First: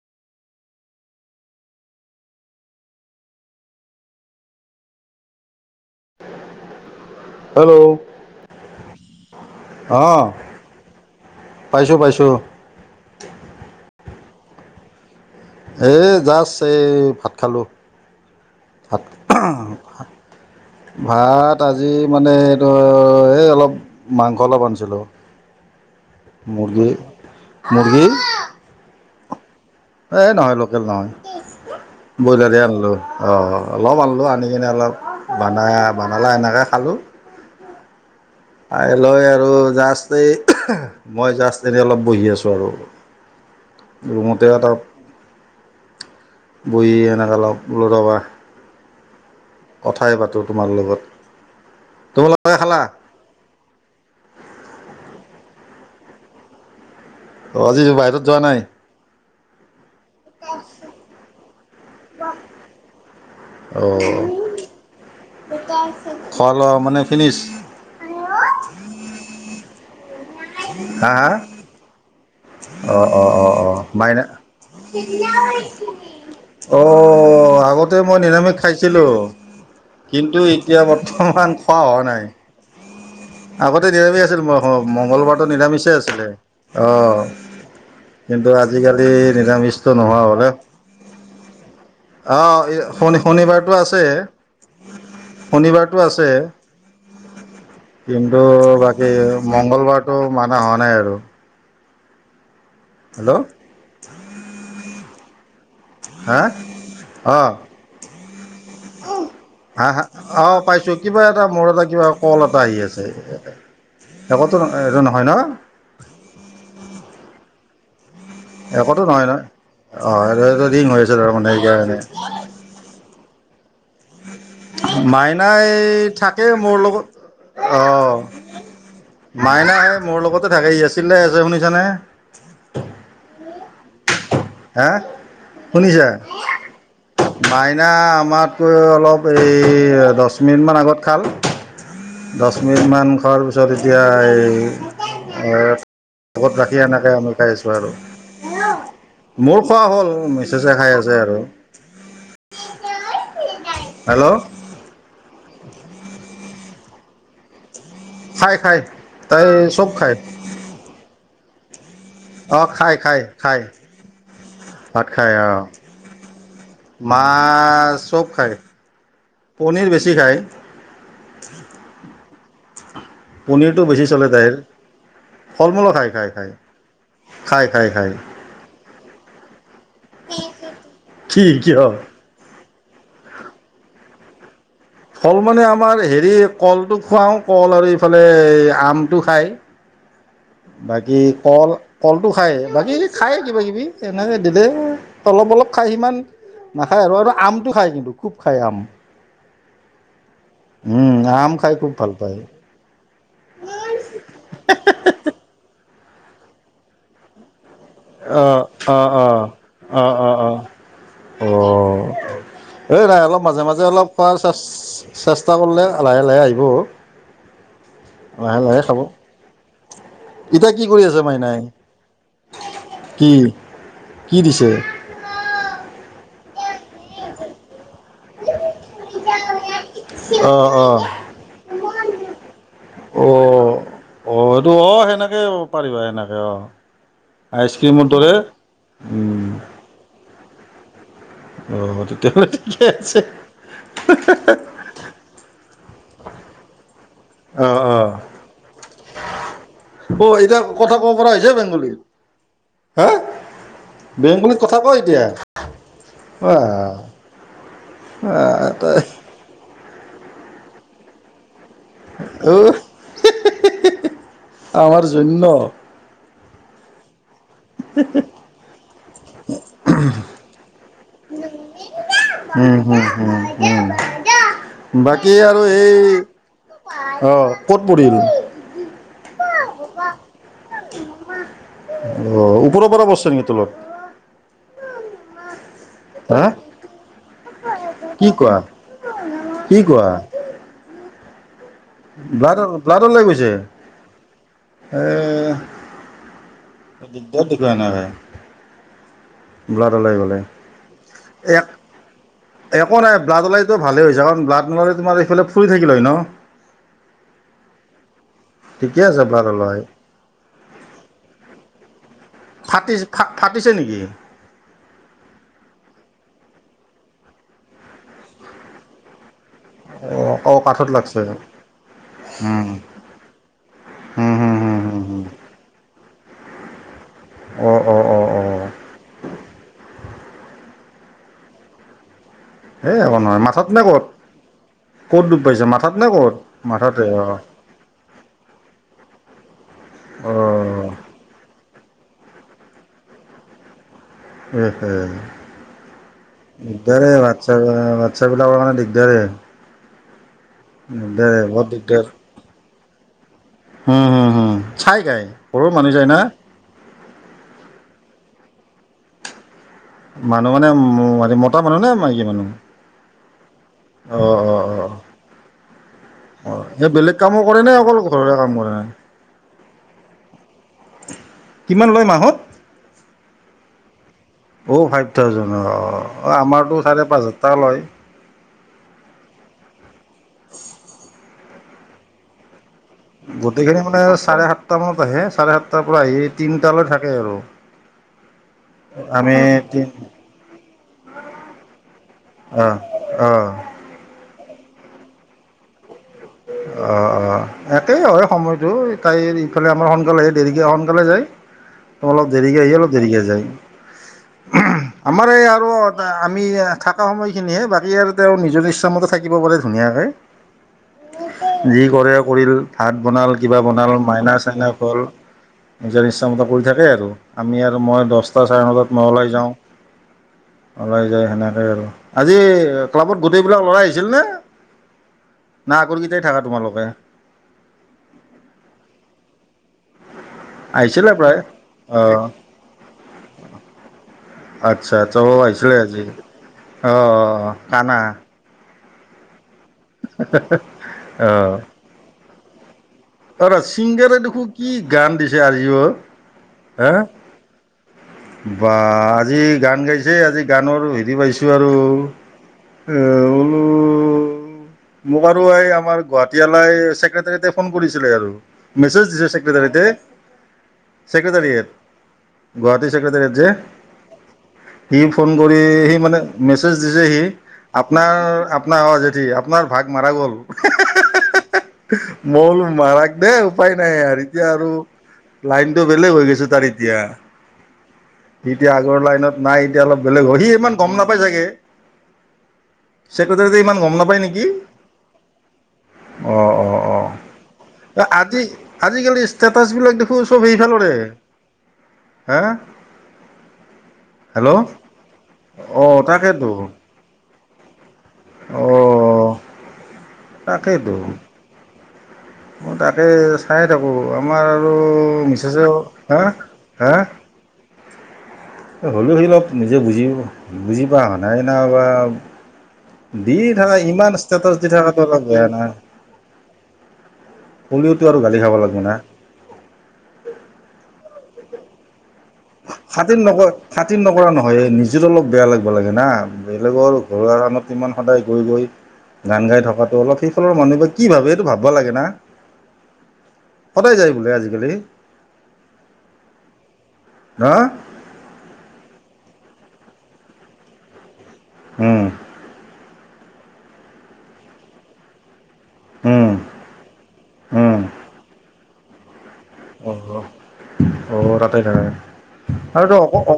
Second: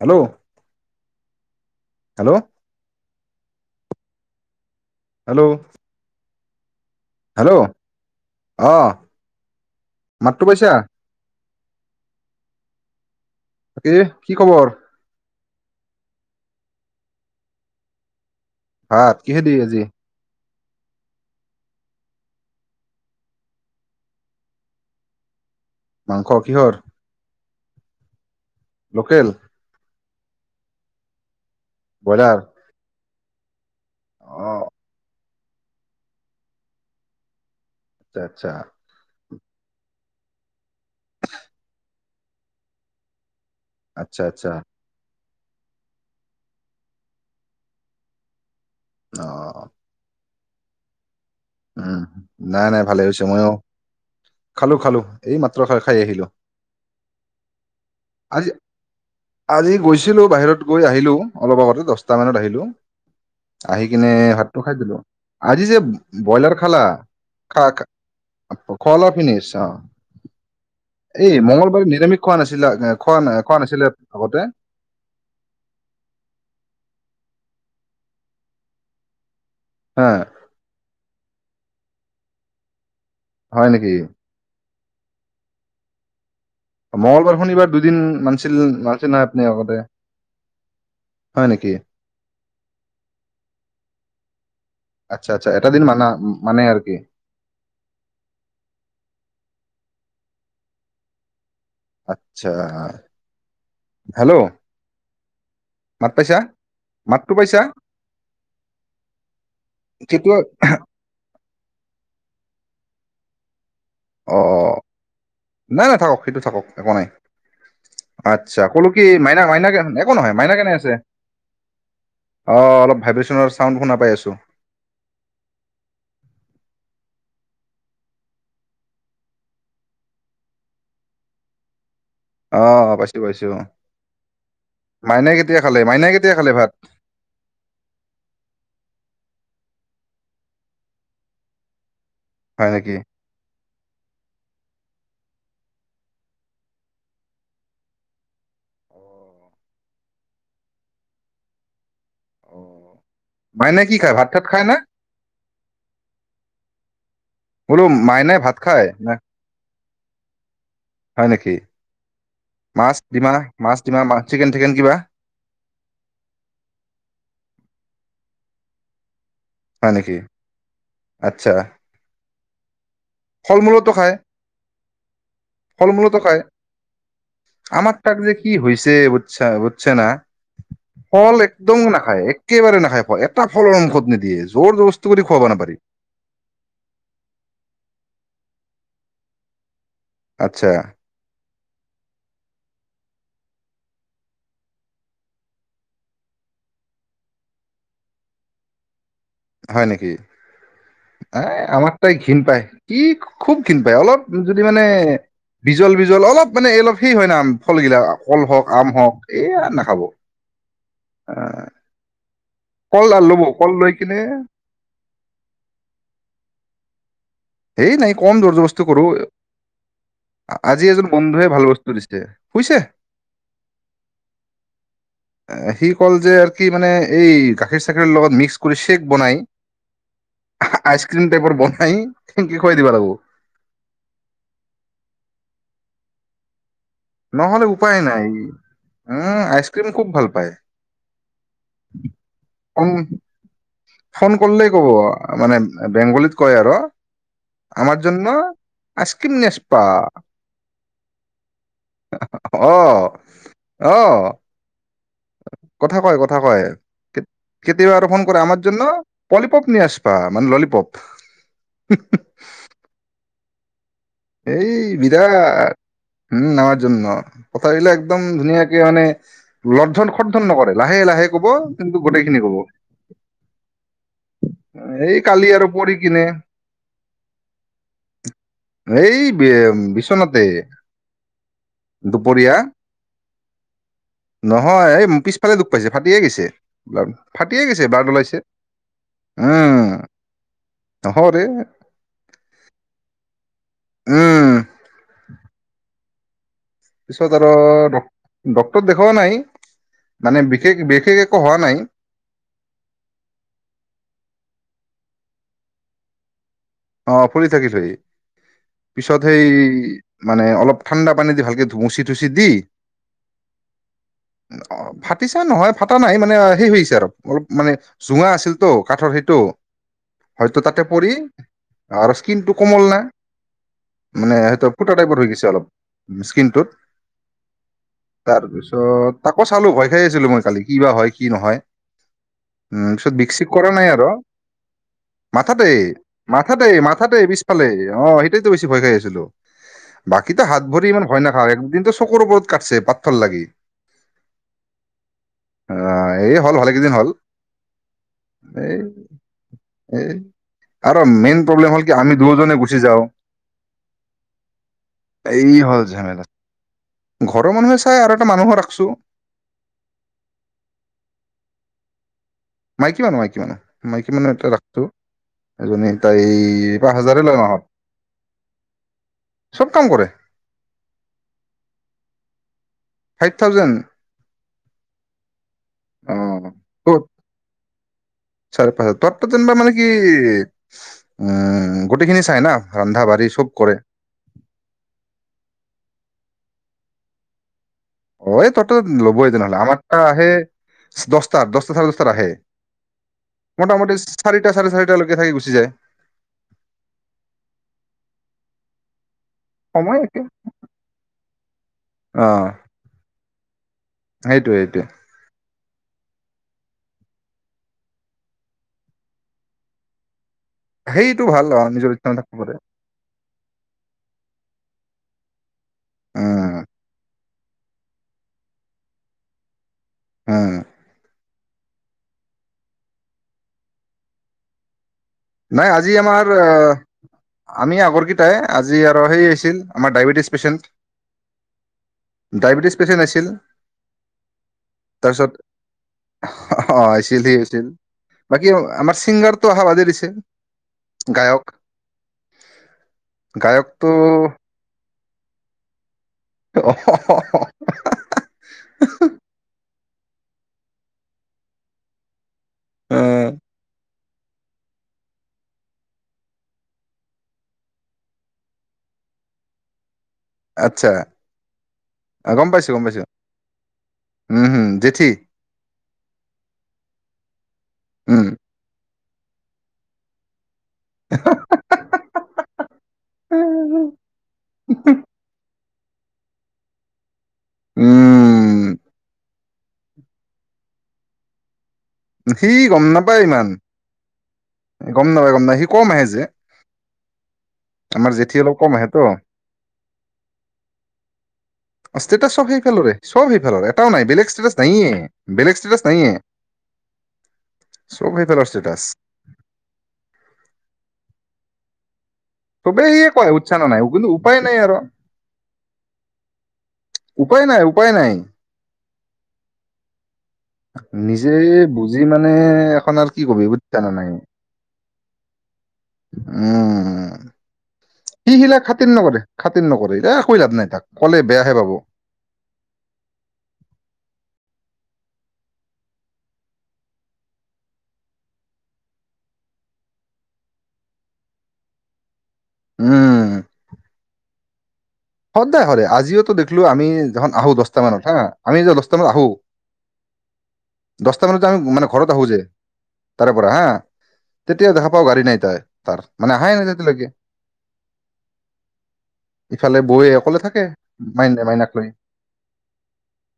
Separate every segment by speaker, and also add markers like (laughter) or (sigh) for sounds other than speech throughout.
Speaker 1: Hello, hello. Hello. Hello, অঁ
Speaker 2: অঁ
Speaker 1: মাতটো পাইছা।
Speaker 2: পাইছোঁ পাইছোঁ।
Speaker 1: ইহ কি খবৰ?
Speaker 2: এই জাষ্ট এই ভাত খালোঁ।
Speaker 1: ভাত, কিহে দি আজি?
Speaker 2: ভাত, আজি মানে এইটো এই অলপ মাংস অলপ আনিছিলোঁ।
Speaker 1: মাংস কিহৰ?
Speaker 2: মুৰ্গী মুৰ্গী
Speaker 1: লোকেল
Speaker 2: এই নহয় লোকেল নহয়।
Speaker 1: ব্ৰইলাৰ
Speaker 2: ব্ৰয়লাৰে আনলো। অঁ অঁ। অলপ আনলো আনি
Speaker 1: অ
Speaker 2: কিনে অলপ। বনা বনালা, এনেকা খালোঁ।
Speaker 1: আচ্ছা আচ্ছা
Speaker 2: কাইলৈ। আৰু জাষ্ট এই মই জাষ্ট এনেই অলপ বহি আছোঁ আৰু।
Speaker 1: আচ্ছা
Speaker 2: ৰুমতে
Speaker 1: আচ্ছা
Speaker 2: এটা। বহী এনেকা, অলপ লৰাবা।
Speaker 1: অ
Speaker 2: কথাই পাতোঁ। তোমাৰ লগত।
Speaker 1: উম
Speaker 2: তোমালোকে
Speaker 1: নাই নাই
Speaker 2: খালা
Speaker 1: ভালে হৈছে ম খালোঁ খালোঁ, এই মাত্ৰ খাই খাই আহিলোঁ।
Speaker 2: অ, আজি বাহিৰত যোৱা নাই।
Speaker 1: আজি গৈছো। আছিলোঁ বাহিৰত গৈ আহিলোঁ, অলপ আগতে দহট মানত আহিলো।। আহি কিনে,
Speaker 2: অ'
Speaker 1: ভাতটো খাই দিলো। আজি যে।
Speaker 2: খোৱা
Speaker 1: ব্ৰইলাৰ
Speaker 2: লোৱা
Speaker 1: খালা
Speaker 2: মানে ফিনিছ
Speaker 1: খা। কল পিনিছা। এই মঙ্গলবাৰে নিৰমিষ
Speaker 2: অ অ অ অ মাইনা
Speaker 1: আগতে
Speaker 2: অ। আগতে মই নিৰামিষ খাইছিলোঁ।
Speaker 1: হা
Speaker 2: কিন্তু এতিয়া বত- (unintelligible) খোৱা হোৱা নাই।
Speaker 1: হয়
Speaker 2: আগতে
Speaker 1: নেকি?
Speaker 2: দেৰি (unintelligible) আছিল মই। অ মঙ্গলবাৰতটো নিৰামিষেই আছিলে। অ
Speaker 1: মঙ্গলবাৰ শনিবাৰ দুদিন
Speaker 2: কিন্তু
Speaker 1: মানছিল
Speaker 2: আজিকালি
Speaker 1: মানছিল নহয় আপুনি আগতে
Speaker 2: নিৰামিষটো নোহোৱা হলে,
Speaker 1: হয় নেকি?
Speaker 2: আহ শ শনিবাৰতটো আছে
Speaker 1: আচ্ছা আচ্ছা এটা দিন
Speaker 2: শনিবাৰটো
Speaker 1: মানা
Speaker 2: আছে।
Speaker 1: মানে আৰু কি
Speaker 2: কিন্তু বাকী মঙ্গলবাৰতটো মানা হোৱা নাই আৰু।
Speaker 1: আচ্ছা। আচ্ছা
Speaker 2: হেল্ল'
Speaker 1: হেল্লো, মাত পাইছা,
Speaker 2: হা
Speaker 1: মাতটো
Speaker 2: অঁ
Speaker 1: পাইছা।
Speaker 2: হা হা,
Speaker 1: কেতিয়া
Speaker 2: অ পাইছো কিবা এটা। মোৰ এটা কিবা, কল এটা আহি আছে।
Speaker 1: অ
Speaker 2: একোতো এইটো নহয় ন
Speaker 1: নাই নাই থাকক, সেইটো থাকক একো নাই। আচ্ছা, কলো কি
Speaker 2: একোতো নহয় ন
Speaker 1: মাইনা মাইনা কে একো
Speaker 2: অঁ
Speaker 1: নহয়,
Speaker 2: এইটো
Speaker 1: মাইনা
Speaker 2: এইটো
Speaker 1: কেনে
Speaker 2: ৰিং
Speaker 1: আছে
Speaker 2: হৈ তাৰমানে সেইকাৰণে
Speaker 1: অ অলপ ভাবিছিল। (unintelligible)
Speaker 2: মাইনাই, থাকেই মোৰ লগত অঁ মাইনা সে মোৰ লগতে থাকে এ চিল্লাই আছে শুনিছানে?
Speaker 1: অঁ পাইছোঁ পাইছোঁ।
Speaker 2: হাহ, শুনিছা,
Speaker 1: মাইনাই কেতিয়া খালে ভাত
Speaker 2: মাইনা, আমাতকৈ অলপ এই দশ মিনিটমান আগত খাল দশ
Speaker 1: হয় নেকি?
Speaker 2: মিনিটমান খোৱাৰ পিছত এতিয়া এই, লগত ৰাখি এনেকৈ আমি খাই আছোঁ আৰু।
Speaker 1: অ,
Speaker 2: মোৰ খোৱা হ'ল, মিছেছে খাই আছে আৰু।
Speaker 1: মাইনাই কি খায় ভাত
Speaker 2: হেল্ল'
Speaker 1: তাত খায় নে? বোলো মাইনাই
Speaker 2: খাই
Speaker 1: ভাত খায়?
Speaker 2: তাই চব খাই।
Speaker 1: হয় নেকি?
Speaker 2: অঁ খাই
Speaker 1: মাছ
Speaker 2: খাই
Speaker 1: ডিমা
Speaker 2: খাই,
Speaker 1: মাছ ডিমা মা চিকেন টিকেন কিবা
Speaker 2: ভাত খাই অঁ মাছ, চব খায়। পনীৰ
Speaker 1: হয়
Speaker 2: বেছি
Speaker 1: নেকি
Speaker 2: খায়। পনীৰটো
Speaker 1: ফল-মূলতও
Speaker 2: বেছি
Speaker 1: খায়,
Speaker 2: চলে তাইৰ
Speaker 1: ফল-মূলতও খায়।
Speaker 2: খায় খায়
Speaker 1: আমাক
Speaker 2: খায়
Speaker 1: তাক যে কি হৈছে বুজছ বুজছা না, ফল
Speaker 2: কি
Speaker 1: একদম
Speaker 2: কিয়
Speaker 1: নাখায় একেবাৰে নাখা খায় পোৱা নাই এটা ফলও মুখত নিদিয়ে এইজ
Speaker 2: ফল মানে আমাৰ হেৰি কলটো খুৱাও কল আৰু এইফালে লে আমটো খাই।
Speaker 1: আচ্ছা
Speaker 2: বাকী কল কলটো খায় বাকী খায়েই কিবাকিবি এনেকৈ দে অলপ অলপ খায় সিমান নাখায় আৰু আৰু আমটো খায় কিন্তু খুব খায় আম।
Speaker 1: হয় নেকি এ
Speaker 2: আম খাই খুব
Speaker 1: আমাৰ
Speaker 2: ভাল
Speaker 1: তাই ঘৃণ পায় কি খুব ঘৃণ পায় অলপ যদি মানে বিজল বিজল অলপ মানে অলপ সেই হয় নাম কলগিলাক কল হওক
Speaker 2: অ', অ',
Speaker 1: আম হওক
Speaker 2: অ',
Speaker 1: এইয়াৰ নাখাব। অ
Speaker 2: অ',
Speaker 1: (unintelligible)
Speaker 2: অ', এই নাই অলপ মাজে মাজে অলপ খোৱাৰে চেষ্টা কৰিলে লাহে লাহে আহিব। হয় (unintelligible)
Speaker 1: এই নাই কম জৰ জবৰজচটি কৰো,
Speaker 2: এতিয়া কি
Speaker 1: আজি
Speaker 2: কৰি
Speaker 1: এজন
Speaker 2: আছে
Speaker 1: বন্ধুৱে
Speaker 2: মাইনাই
Speaker 1: ভাল বস্তু দিছে। শুইছে
Speaker 2: কি কি দিছে?
Speaker 1: সি কল যে আৰু কি মানে এই গাখীৰ চ চাক লগত মিক্স কৰি শেক বনাই।
Speaker 2: অ', অ',
Speaker 1: আইচক্ৰিম টাইপৰ বনাই। সেনকে খুৱাই দিবা লাগিব
Speaker 2: অ অ এইটো অ সেনেকে পাৰিবা এনেকে অ
Speaker 1: নহ'লে উপায়
Speaker 2: আইচক্ৰীমৰ
Speaker 1: নাই
Speaker 2: দৰে
Speaker 1: উম আইচক্ৰীম খুব ভাল পায়
Speaker 2: অ', তেতিয়াহ'লে ঠিকে
Speaker 1: অম
Speaker 2: আছে
Speaker 1: ফোন কৰিলেই ক'ব মানে বেংগলীত কয় আৰু
Speaker 2: অ',
Speaker 1: আমাৰ
Speaker 2: অ',
Speaker 1: জন্য আইচক্ৰীম (unintelligible)
Speaker 2: অ এ কথা কবা পৰা হৈছে বেংগলীত
Speaker 1: অ
Speaker 2: হা
Speaker 1: অ
Speaker 2: বেংগলীত কথা ক এতিয়া
Speaker 1: কথা কয় কথা কয়
Speaker 2: বাহ।
Speaker 1: কেতিয়াবা আৰু ফোন কৰে আমাৰ জন্য পলিপপ নি আছ া মানে ললিপপ
Speaker 2: অ হি হি (unintelligible)
Speaker 1: এই বিৰা উম আমাৰ জন্য কথাবিলাক একদম ধুনীয়াকে মানে (unintelligible) নকৰে লাহে লাহে ক'ব গোটেইখিনি কব এই
Speaker 2: বাকী
Speaker 1: কালি
Speaker 2: আৰু
Speaker 1: পৰি
Speaker 2: এই
Speaker 1: কিনে
Speaker 2: অ ক'ত পৰিল।
Speaker 1: এই বিচনাতে।
Speaker 2: অ
Speaker 1: দুপৰীয়া
Speaker 2: ওপৰৰ পৰা পৰছে নেকি তলত।
Speaker 1: নহয় এই পিছফালে দোষ। পাইছে ফাটিয়ে গেছে।
Speaker 2: হা
Speaker 1: গেছে বাল্ড
Speaker 2: কি
Speaker 1: ওলাইছে
Speaker 2: কোৱা কি
Speaker 1: উম। হয়।
Speaker 2: বল্ডলৈ গৈছে।
Speaker 1: উম
Speaker 2: এ।
Speaker 1: পিছত
Speaker 2: দিগদাৰ
Speaker 1: আৰু
Speaker 2: দেখুৱাই এনেকে
Speaker 1: ডক্টৰ দেখ।
Speaker 2: ব্লাড ওলাই গলে
Speaker 1: বিশেষ একো হোৱা
Speaker 2: এক
Speaker 1: নাই
Speaker 2: একো নাই ব্লাড ওলাইতো ভালে হৈছে কাৰণ ব্লাড নল। তোমাৰ এইফালে ফুলি থাকিল হয় ন।
Speaker 1: অ ফুলি থাকিল হয়
Speaker 2: ঠিকে
Speaker 1: পিছত
Speaker 2: আছে
Speaker 1: সেই
Speaker 2: ব্লাড ওলাই
Speaker 1: মানে অলপ ঠাণ্ডা পানী দি ভালকে ধুমচি মুচী দি
Speaker 2: ফাটিছে ফাটিছে নেকি
Speaker 1: ফাটিছে নহয় বাত। কটা নাই মানে সেই হৈছে আৰু অলপ মানে জোঙা আছিলতো কাঠৰ সেইটো।
Speaker 2: অ অ
Speaker 1: হয়তো তাতে
Speaker 2: কাঠত
Speaker 1: পৰি
Speaker 2: লাগছে।
Speaker 1: আৰু স্কিন টো
Speaker 2: উম
Speaker 1: কোমল না
Speaker 2: হুম
Speaker 1: মানে
Speaker 2: হুম
Speaker 1: সেইটো
Speaker 2: হুম
Speaker 1: ফুটা
Speaker 2: হুম
Speaker 1: টাইপৰ
Speaker 2: হুম
Speaker 1: হৈ গৈছে অলপ। স্কিনটোত।
Speaker 2: অঁ অঁ অঁ
Speaker 1: তাৰ
Speaker 2: অঁ
Speaker 1: পিছত তাকো চালো ভয় খাই আছিলো মই কালি। কি বা হয় কি নহয়। উম
Speaker 2: এ
Speaker 1: পিছত
Speaker 2: একো
Speaker 1: বিষ
Speaker 2: নহয়
Speaker 1: চিক
Speaker 2: মাথাত
Speaker 1: কৰা
Speaker 2: নে
Speaker 1: নাই
Speaker 2: ক'ত
Speaker 1: আৰু
Speaker 2: ক'ত দুুব পাইছে
Speaker 1: মাথাতে
Speaker 2: মাথাত নে ক'ত।
Speaker 1: মাথাতে মাথাাতে পিছফালে অ সেইটাইতো বেছি ভয় খাই আছিলো। বাকীতো হাত ভৰি
Speaker 2: অঁ
Speaker 1: ইমান ভয় নাখাওঁ একদিন। চকুৰ ওপৰত কাটছে পাথৰ লাগি। অ এই হ'ল ভালেকেইদিন
Speaker 2: দিগদাৰ
Speaker 1: হ'ল
Speaker 2: হোৱাটছপ হোৱাটছএপ বিলাকৰ
Speaker 1: এই
Speaker 2: কাৰানে দিগদাৰেই।
Speaker 1: এই আৰু
Speaker 2: দিগদাৰেই
Speaker 1: মেইন প্ৰব্লেম হল কি আমি দুজনে। গুচি যাওঁ।
Speaker 2: হম হুম হুম চাই গাই
Speaker 1: এই
Speaker 2: সৰুৰ
Speaker 1: হ'ল
Speaker 2: মানুহ যায় না।
Speaker 1: ঝেমেলা ঘৰৰ মানুহে চাই আৰু এটা মানুহো ৰাখছোঁ।
Speaker 2: মানুহ মানে মতা মানুহ নে মাইকী মানুহ
Speaker 1: মাইকী মানুহ মাইকী মানুহ মাইকী মানুহ
Speaker 2: অঁ
Speaker 1: এটা
Speaker 2: অঁ
Speaker 1: ৰাখটো
Speaker 2: অঁ
Speaker 1: এজনী তাই
Speaker 2: অঁ এই
Speaker 1: পাঁচ
Speaker 2: বেলেগ
Speaker 1: হাজাৰ লয়
Speaker 2: কামো
Speaker 1: মাহত
Speaker 2: কৰেনে অকল ঘৰৰে কাম কৰে
Speaker 1: চব। কাম কৰে।
Speaker 2: কিমান লয় মাহত।
Speaker 1: ফাইভ থাউজেন্দ,
Speaker 2: অঁ ফাইভ থাউজেণ্ড
Speaker 1: অ
Speaker 2: অঁ আমাৰতো চাৰে পাঁচ হাজাৰ টকা লয়
Speaker 1: যেনা মানে কি উ (unintelligible) গোটেইখিনি চাই না, ৰন্ধা বাঢ়ি চব কৰে
Speaker 2: গোটেইখিনি মানে চাৰে সাতটা মানত আহে, চাৰে সাতটাৰ পৰা আহি- তিনিটালৈ থাকে আৰু।
Speaker 1: অ এই তত ল'ব‌ই
Speaker 2: আমি
Speaker 1: তেনেহ'লে,
Speaker 2: তি
Speaker 1: আমাৰটা আহে দছটাৰ দছটা চাৰে দছটাত আহে।
Speaker 2: অঁ অঁ
Speaker 1: মোটামুটি চাৰি টা চাৰে চাৰিটা লৈকে থাকি গুচি যায়।
Speaker 2: অ অ একেই হয় সময়টো। তাইৰ ইফালে আমাৰ
Speaker 1: সময়
Speaker 2: সোনকালে
Speaker 1: একে
Speaker 2: আহি দেৰিকৈ সোনকালে যায়।
Speaker 1: অ
Speaker 2: অলপ দেৰিকৈ আহি অলপ দেৰিকৈ যায়।
Speaker 1: সেইটোৱে সেইটোৱে
Speaker 2: আমাৰ এই আৰু আমি থকা সময়খিনিহে বাকী আৰু তেওঁ নিজৰ ইচ্ছামতে থাকিব পাৰে ধুনীয়াকে
Speaker 1: সেইটো ভাল অ
Speaker 2: যি
Speaker 1: নিজৰ ইচ্ছা
Speaker 2: কৰে
Speaker 1: মতে থাকিব
Speaker 2: কৰিল,
Speaker 1: পাৰে
Speaker 2: ভাত বনাল। কিবা বনাল মাইনা চাইনা হ'ল। নিজাৰ ইচ্ছামতো
Speaker 1: উম
Speaker 2: কৰি থাকে আৰু। আমি আৰু মই দছটা চাৰে নটাত মানত ওলাই
Speaker 1: উম
Speaker 2: যাওঁ। ওলাই যায় সেনে আজি ক্লাবত গোটেইবিলাক লৰা আহিছিল নে?
Speaker 1: নাই
Speaker 2: না
Speaker 1: আজি
Speaker 2: আগৰকেইটাই
Speaker 1: আমাৰ
Speaker 2: থাকা তোমালোকে
Speaker 1: আমি আগৰকেইটাই। আজি আৰু সেই আছিল। আমাৰ ডায়াবেটিস
Speaker 2: আহিছিলে প্ৰায় অ'হ
Speaker 1: ডায়েবেটিছ পেচেণ্ট আহিছিল
Speaker 2: আচ্ছা! চব
Speaker 1: তাৰপিছত
Speaker 2: আহিছিলে আজি,
Speaker 1: অ
Speaker 2: অ'হ কানা।
Speaker 1: সিংগাৰটো অহা বাদে দিছে
Speaker 2: (unintelligible)
Speaker 1: গায়ক
Speaker 2: অ। অৌৰ
Speaker 1: গায়কটো
Speaker 2: চিংগাৰে দেখো কি গান দিছে আজিও।
Speaker 1: (unintelligible)
Speaker 2: বা আজি গান গাইছেই আজি। গানৰো হেৰি পাইছোঁ আৰু। (unintelligible) বোলো মোক আৰু ঐ, আমাৰ গুৱাহাটীৱালাই ছেক্ৰেটেৰিএতে ফোন কৰিছিলে আৰু মেচেজ দিছে চেক্ৰেটেৰিএতে।
Speaker 1: আচ্ছা! গম পাইছোঁ, গম পাইছোঁ।
Speaker 2: চেক্ৰেটেৰীত যে সি
Speaker 1: জেঠি
Speaker 2: ফোন কৰি সি মানে মেচজ দিছে সি। আপোনাৰ,
Speaker 1: উম
Speaker 2: আপোনাৰ অ'হ আপোনাৰ ভাগ মাৰা গ'ল। মই বোলোঁ, মাৰাক দেই। উপায় নাই আৰ এতিয়া আৰু, লাইন বেলেগ হৈ গিছে তাৰ এতিয়া।
Speaker 1: উম।
Speaker 2: সি এতিয়া আগৰ লাইনত নাই এতিয়া অলপ বেলেগ হয়। সি ইমান গম নাপাই চাগে।
Speaker 1: সি গম নাপায়
Speaker 2: ছেক্ৰেটাৰীতে ইমান গম নাপায় নেকি?
Speaker 1: গম নাপায় গম নাপায় সি কম আহে যে
Speaker 2: অ' অ' অ',
Speaker 1: আমাৰ জেঠি অলপ কম আহে তো
Speaker 2: আজিকালি ষ্টেটাছবিলাক দেখো-ছব সেই ফালৰএ
Speaker 1: ষ্টেটাচ
Speaker 2: হা
Speaker 1: চব সেইফালৰে চব সেইফালৰ, এটাও নাই। বেলেগ ষ্টেটাছ
Speaker 2: হেল্ল'
Speaker 1: নাইয়ে বেলেগ ষ্টেটাছ নাইয়ে। চব সেইফালৰ
Speaker 2: অ
Speaker 1: ষ্টেটাচ
Speaker 2: তাকেইটো। মই
Speaker 1: চবেই
Speaker 2: তাকে
Speaker 1: সিয়ে কয় উচ্চানো
Speaker 2: চাইে
Speaker 1: নাই কিন্তু
Speaker 2: থাকোঁ-
Speaker 1: উপায়
Speaker 2: আমাৰ
Speaker 1: নাই
Speaker 2: আৰু মিছেছেও হাঃ হাঃ
Speaker 1: উপায় নাই উপায় নাই।
Speaker 2: অ হ'লেও সিগিলা নিজে বুজি পাব।
Speaker 1: নিজে বুজি মানে এখন আৰু কি
Speaker 2: দি
Speaker 1: কবি,
Speaker 2: থকা
Speaker 1: বুটছা না নাই?
Speaker 2: ইমান ষ্টেটাছ দি থকাটো অলপ বেয়া না
Speaker 1: উম,
Speaker 2: হ'লেওতো আৰু
Speaker 1: সি
Speaker 2: গালি খাব
Speaker 1: সিবিলাক
Speaker 2: লাগিব
Speaker 1: খাতিৰ
Speaker 2: না
Speaker 1: নকৰে, খাতিৰ নকৰে। এ কই লাভ নাই, তাক ক'লে বেয়াহে পাব।
Speaker 2: খাতিৰ নকৰে, খাতিন নকৰা নহয়! য়ে নিজৰও অলপ বেয়া লাগব লাগে না। বেলেগৰ ঘৰুৱা কামত ইমান সদায় গৈ গৈ গান গাই থকাটো অলপ সেইফালৰ মানুহে বা কি ভাবে, সেইটো ভাববা লাগে না।
Speaker 1: উম
Speaker 2: সদায় যায়। বোলে আজিকালি।
Speaker 1: সদায় কৰে, আজিওতো দেখলো আমি। যিদিনা খন আহোঁ
Speaker 2: হা
Speaker 1: দছতামানত হা, আমি যে দছটামানত আহোঁ দছ মানত জাং মানে
Speaker 2: উম
Speaker 1: ঘৰত আহো যে তাৰে পৰা হা, তেতিয়া দেখা পাওঁ গাড়ী নাই তাই তাৰ
Speaker 2: উম
Speaker 1: মানে আহাই নাই যেতিয়ালেকে।
Speaker 2: উম
Speaker 1: চালে বৌ
Speaker 2: অ'
Speaker 1: অকলে থাকে মাইন
Speaker 2: অ' তাতে
Speaker 1: মাইনাক
Speaker 2: থাকে
Speaker 1: লৈ।
Speaker 2: আৰু ত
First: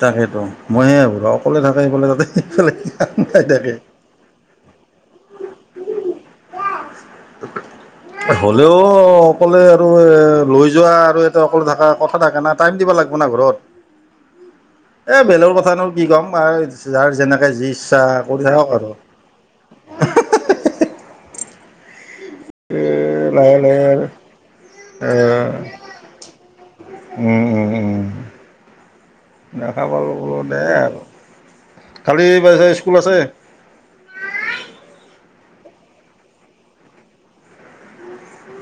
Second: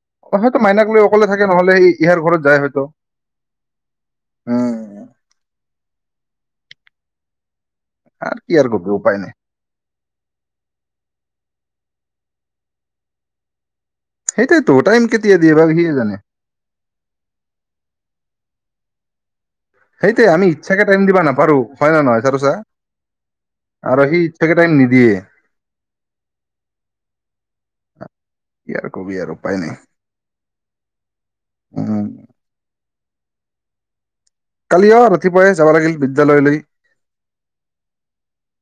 Speaker 2: তাকেতো
Speaker 1: হয়তো
Speaker 2: মই
Speaker 1: মাইনাক
Speaker 2: সে
Speaker 1: লৈ
Speaker 2: বোলো অকলে
Speaker 1: নহলে
Speaker 2: থাকে
Speaker 1: সি
Speaker 2: সফালে
Speaker 1: ইহাৰ
Speaker 2: তাতে
Speaker 1: ঘৰত যায়
Speaker 2: সফালে
Speaker 1: হয়তো
Speaker 2: পাই থাকে।
Speaker 1: উম
Speaker 2: ত
Speaker 1: আর
Speaker 2: (unintelligible)
Speaker 1: কি আর
Speaker 2: হলেও
Speaker 1: করবে উপায় নেই
Speaker 2: অকলে আৰু এ লৈ যোৱা আৰু এটা অকলো থকা কথা থাকা না টাইম দিব লাগিব না ঘৰত।
Speaker 1: সেইটাই তো টাইম
Speaker 2: এ
Speaker 1: কেতিয়া দিয়ে
Speaker 2: বেলেগৰ
Speaker 1: বা
Speaker 2: কথানো
Speaker 1: সিয়ে
Speaker 2: কি
Speaker 1: জানে
Speaker 2: ক'ম আৰু যাৰ যেনেকে যি ইচ্ছা কৰি থাকক আৰু।
Speaker 1: সেইটোৱে আমি ইচ্ছাকে টাইম দিবা না- কৰু হয় নে নহয়? চাৰোচা
Speaker 2: এ লাহে লাহে আৰু
Speaker 1: সি ইচ্ছাকে টাইম নিদিয়ে
Speaker 2: এ উম উম উম
Speaker 1: কি আৰু কবি আৰু উপায় নাই
Speaker 2: দেখা পাল দে আৰু
Speaker 1: উম,
Speaker 2: কালি পাই স্কুল আছে,
Speaker 1: কালি অ ৰাতিপুৱাই যাবা লাগিল বিদ্যালয়লৈ।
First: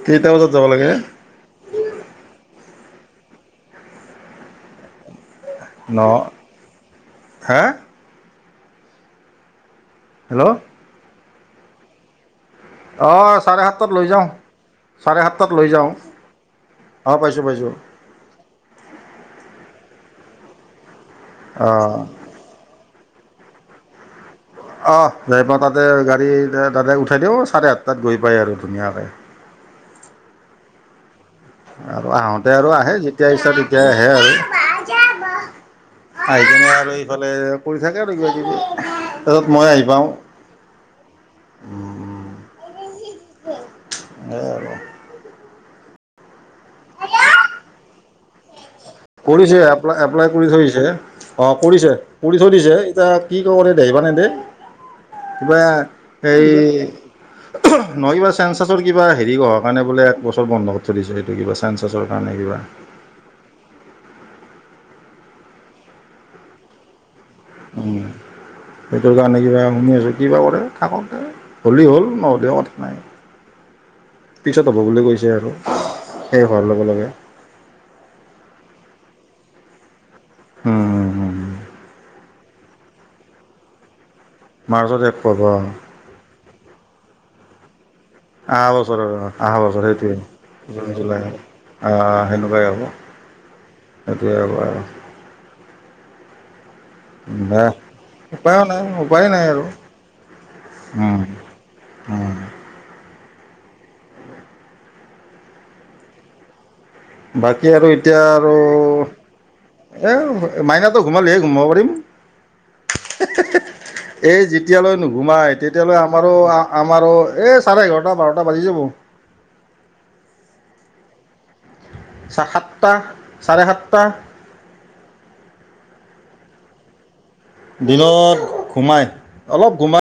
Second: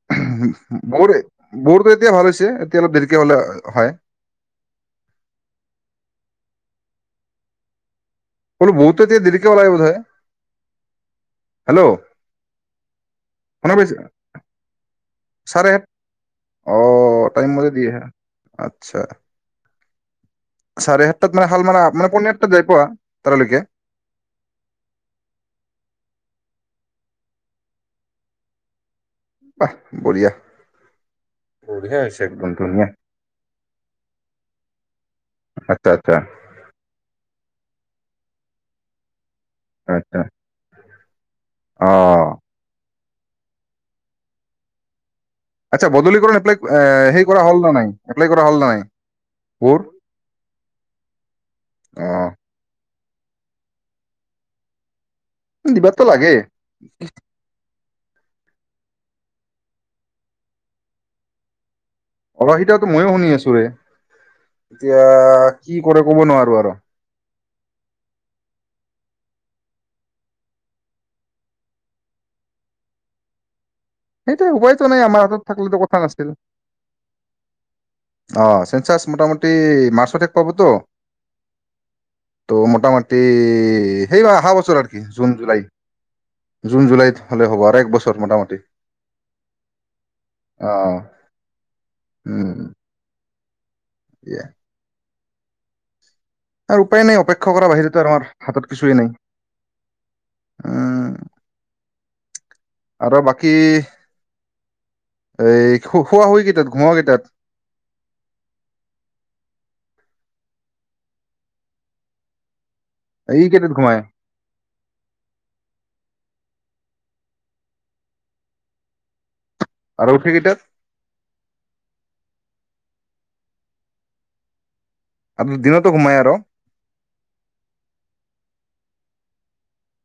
Speaker 2: কেইটা বজাত যাব লাগে
Speaker 1: বোৰ বোৰটো এতিয়া ভাল হৈছে। তে অলপ দেৰিকে হ'লে হয়।
Speaker 2: ন, হে?
Speaker 1: বো বহুত এতিয়া দেৰিকে ওলাল বোধ হয়।
Speaker 2: হেল্ল'
Speaker 1: হেল্ল'
Speaker 2: অঁ চাৰে
Speaker 1: শুনা
Speaker 2: সাতটাত
Speaker 1: পাইছে
Speaker 2: লৈ যাওঁ চাৰে সাত
Speaker 1: চাৰে সাত অ টাইম মাজে
Speaker 2: পাইছোঁ
Speaker 1: দিয়ে আহে আচ্ছা চাৰে আঠ তাত মে হাল মাল
Speaker 2: অঁ
Speaker 1: মান পণাৰাত তাত যাই পোৱা তাৰলৈকে
Speaker 2: আহ ন তাতে গাড়ী তাতে উঠাই দিওঁ চাৰে আাঠটাত গৈ পাই আৰু ধুনীয়াকে
Speaker 1: আহ বঢ়িয়া বঢ়িয়া
Speaker 2: আৰু
Speaker 1: হৈছে একদম
Speaker 2: আহোতে আৰু
Speaker 1: ধুনীয়া
Speaker 2: আহে যেতিয়া ইচ্ছা তেতিয়াই আহে আৰু
Speaker 1: আচ্ছা আচ্ছা
Speaker 2: আহি কিনে আৰু ইফালে কৰি থাকে আৰু কিবাকিবি তাৰপিছত মই আহি পাওঁ
Speaker 1: আচ্ছা অ
Speaker 2: অ
Speaker 1: আচ্ছা বদলীকৰণ এপ্লাই এ হেৰি কৰা হল ন নাই এপ্লাই কৰা হ'ল নে নাই
Speaker 2: কৰিছে এপ
Speaker 1: বোৰ
Speaker 2: এপ্লাই কৰি থৈছে অ কৰিছে
Speaker 1: অ
Speaker 2: কৰি থৈ দিছে কি কব দে দেহিবানে দে কিবা
Speaker 1: দিবাতো লাগে
Speaker 2: সেই নহ কিবা চেঞ্চাছৰ কা হেৰি অহাৰ কাৰণে বোলে এক বছৰ বন্ধত ধৰিছে স এইটো কিবা চেন
Speaker 1: অহ সিতাতো ময়ো শুনি আছো ৰে এতিয়া কি কৰে ক'ব নোৱাৰো আৰু
Speaker 2: সেইটোৰ কাৰণে কিবা শুনি আছোঁ কিবা কৰে থাকক দে হ'লেই হ'ল নহ'লে কথা নাই।
Speaker 1: সেইটো
Speaker 2: পিছত হ'ব
Speaker 1: সবাইতো নাই
Speaker 2: বুলি
Speaker 1: আমাৰ
Speaker 2: কৈছে
Speaker 1: হাতত
Speaker 2: আৰু
Speaker 1: থাকো কথা নাছিল।
Speaker 2: শেষ হোৱাৰ লগে লগে
Speaker 1: অ চেঞ্চাছ মোটামতি ই মাচতে (unintelligible) পাবতো
Speaker 2: উম, উম, উম,
Speaker 1: তো মোটামুটি সেইবাৰ অহা বছৰ আৰু কি
Speaker 2: মাৰ্চত শেষ
Speaker 1: জুন
Speaker 2: পাব
Speaker 1: জুলাই জুন জুলাইত হ'লে হ'ব আৰু এক বছৰ মোটামুতি
Speaker 2: অহা বছৰ অহা বছৰ সেইটোৱে জুন জুলাই অ
Speaker 1: উম
Speaker 2: সেনেকুৱাই হ'ব এতিয়া
Speaker 1: আৰু উপায় নাই অপেক্ষা
Speaker 2: দে
Speaker 1: কৰাৰ বাহিৰেতো আমাৰ
Speaker 2: উপায়ো
Speaker 1: হাতত কিছুেই নাই
Speaker 2: উপায় আৰু
Speaker 1: উ
Speaker 2: উম, উম,
Speaker 1: আৰু বাকী এই খোৱা শুৱা কেইটা
Speaker 2: বাকী আৰু এতিয়া আৰু এ মাইনাটো ঘোমালেহে ঘোমাব পাৰিম। হে হে
Speaker 1: এই কেইটাত ঘুমাই
Speaker 2: হে এই যেতিয়ালৈ নুঘুমাই তেতিয়ালৈ আমাৰো আ- আমাৰো এই চাৰে এঘাৰটা বাৰটা বাজি যাব।
Speaker 1: আৰু উঠে কেইটাত?
Speaker 2: সাতটা চাৰে সাতটা।
Speaker 1: দিনতো ঘুমায় আৰ?
Speaker 2: দিনত ঘোমাই অলপ ঘোমাই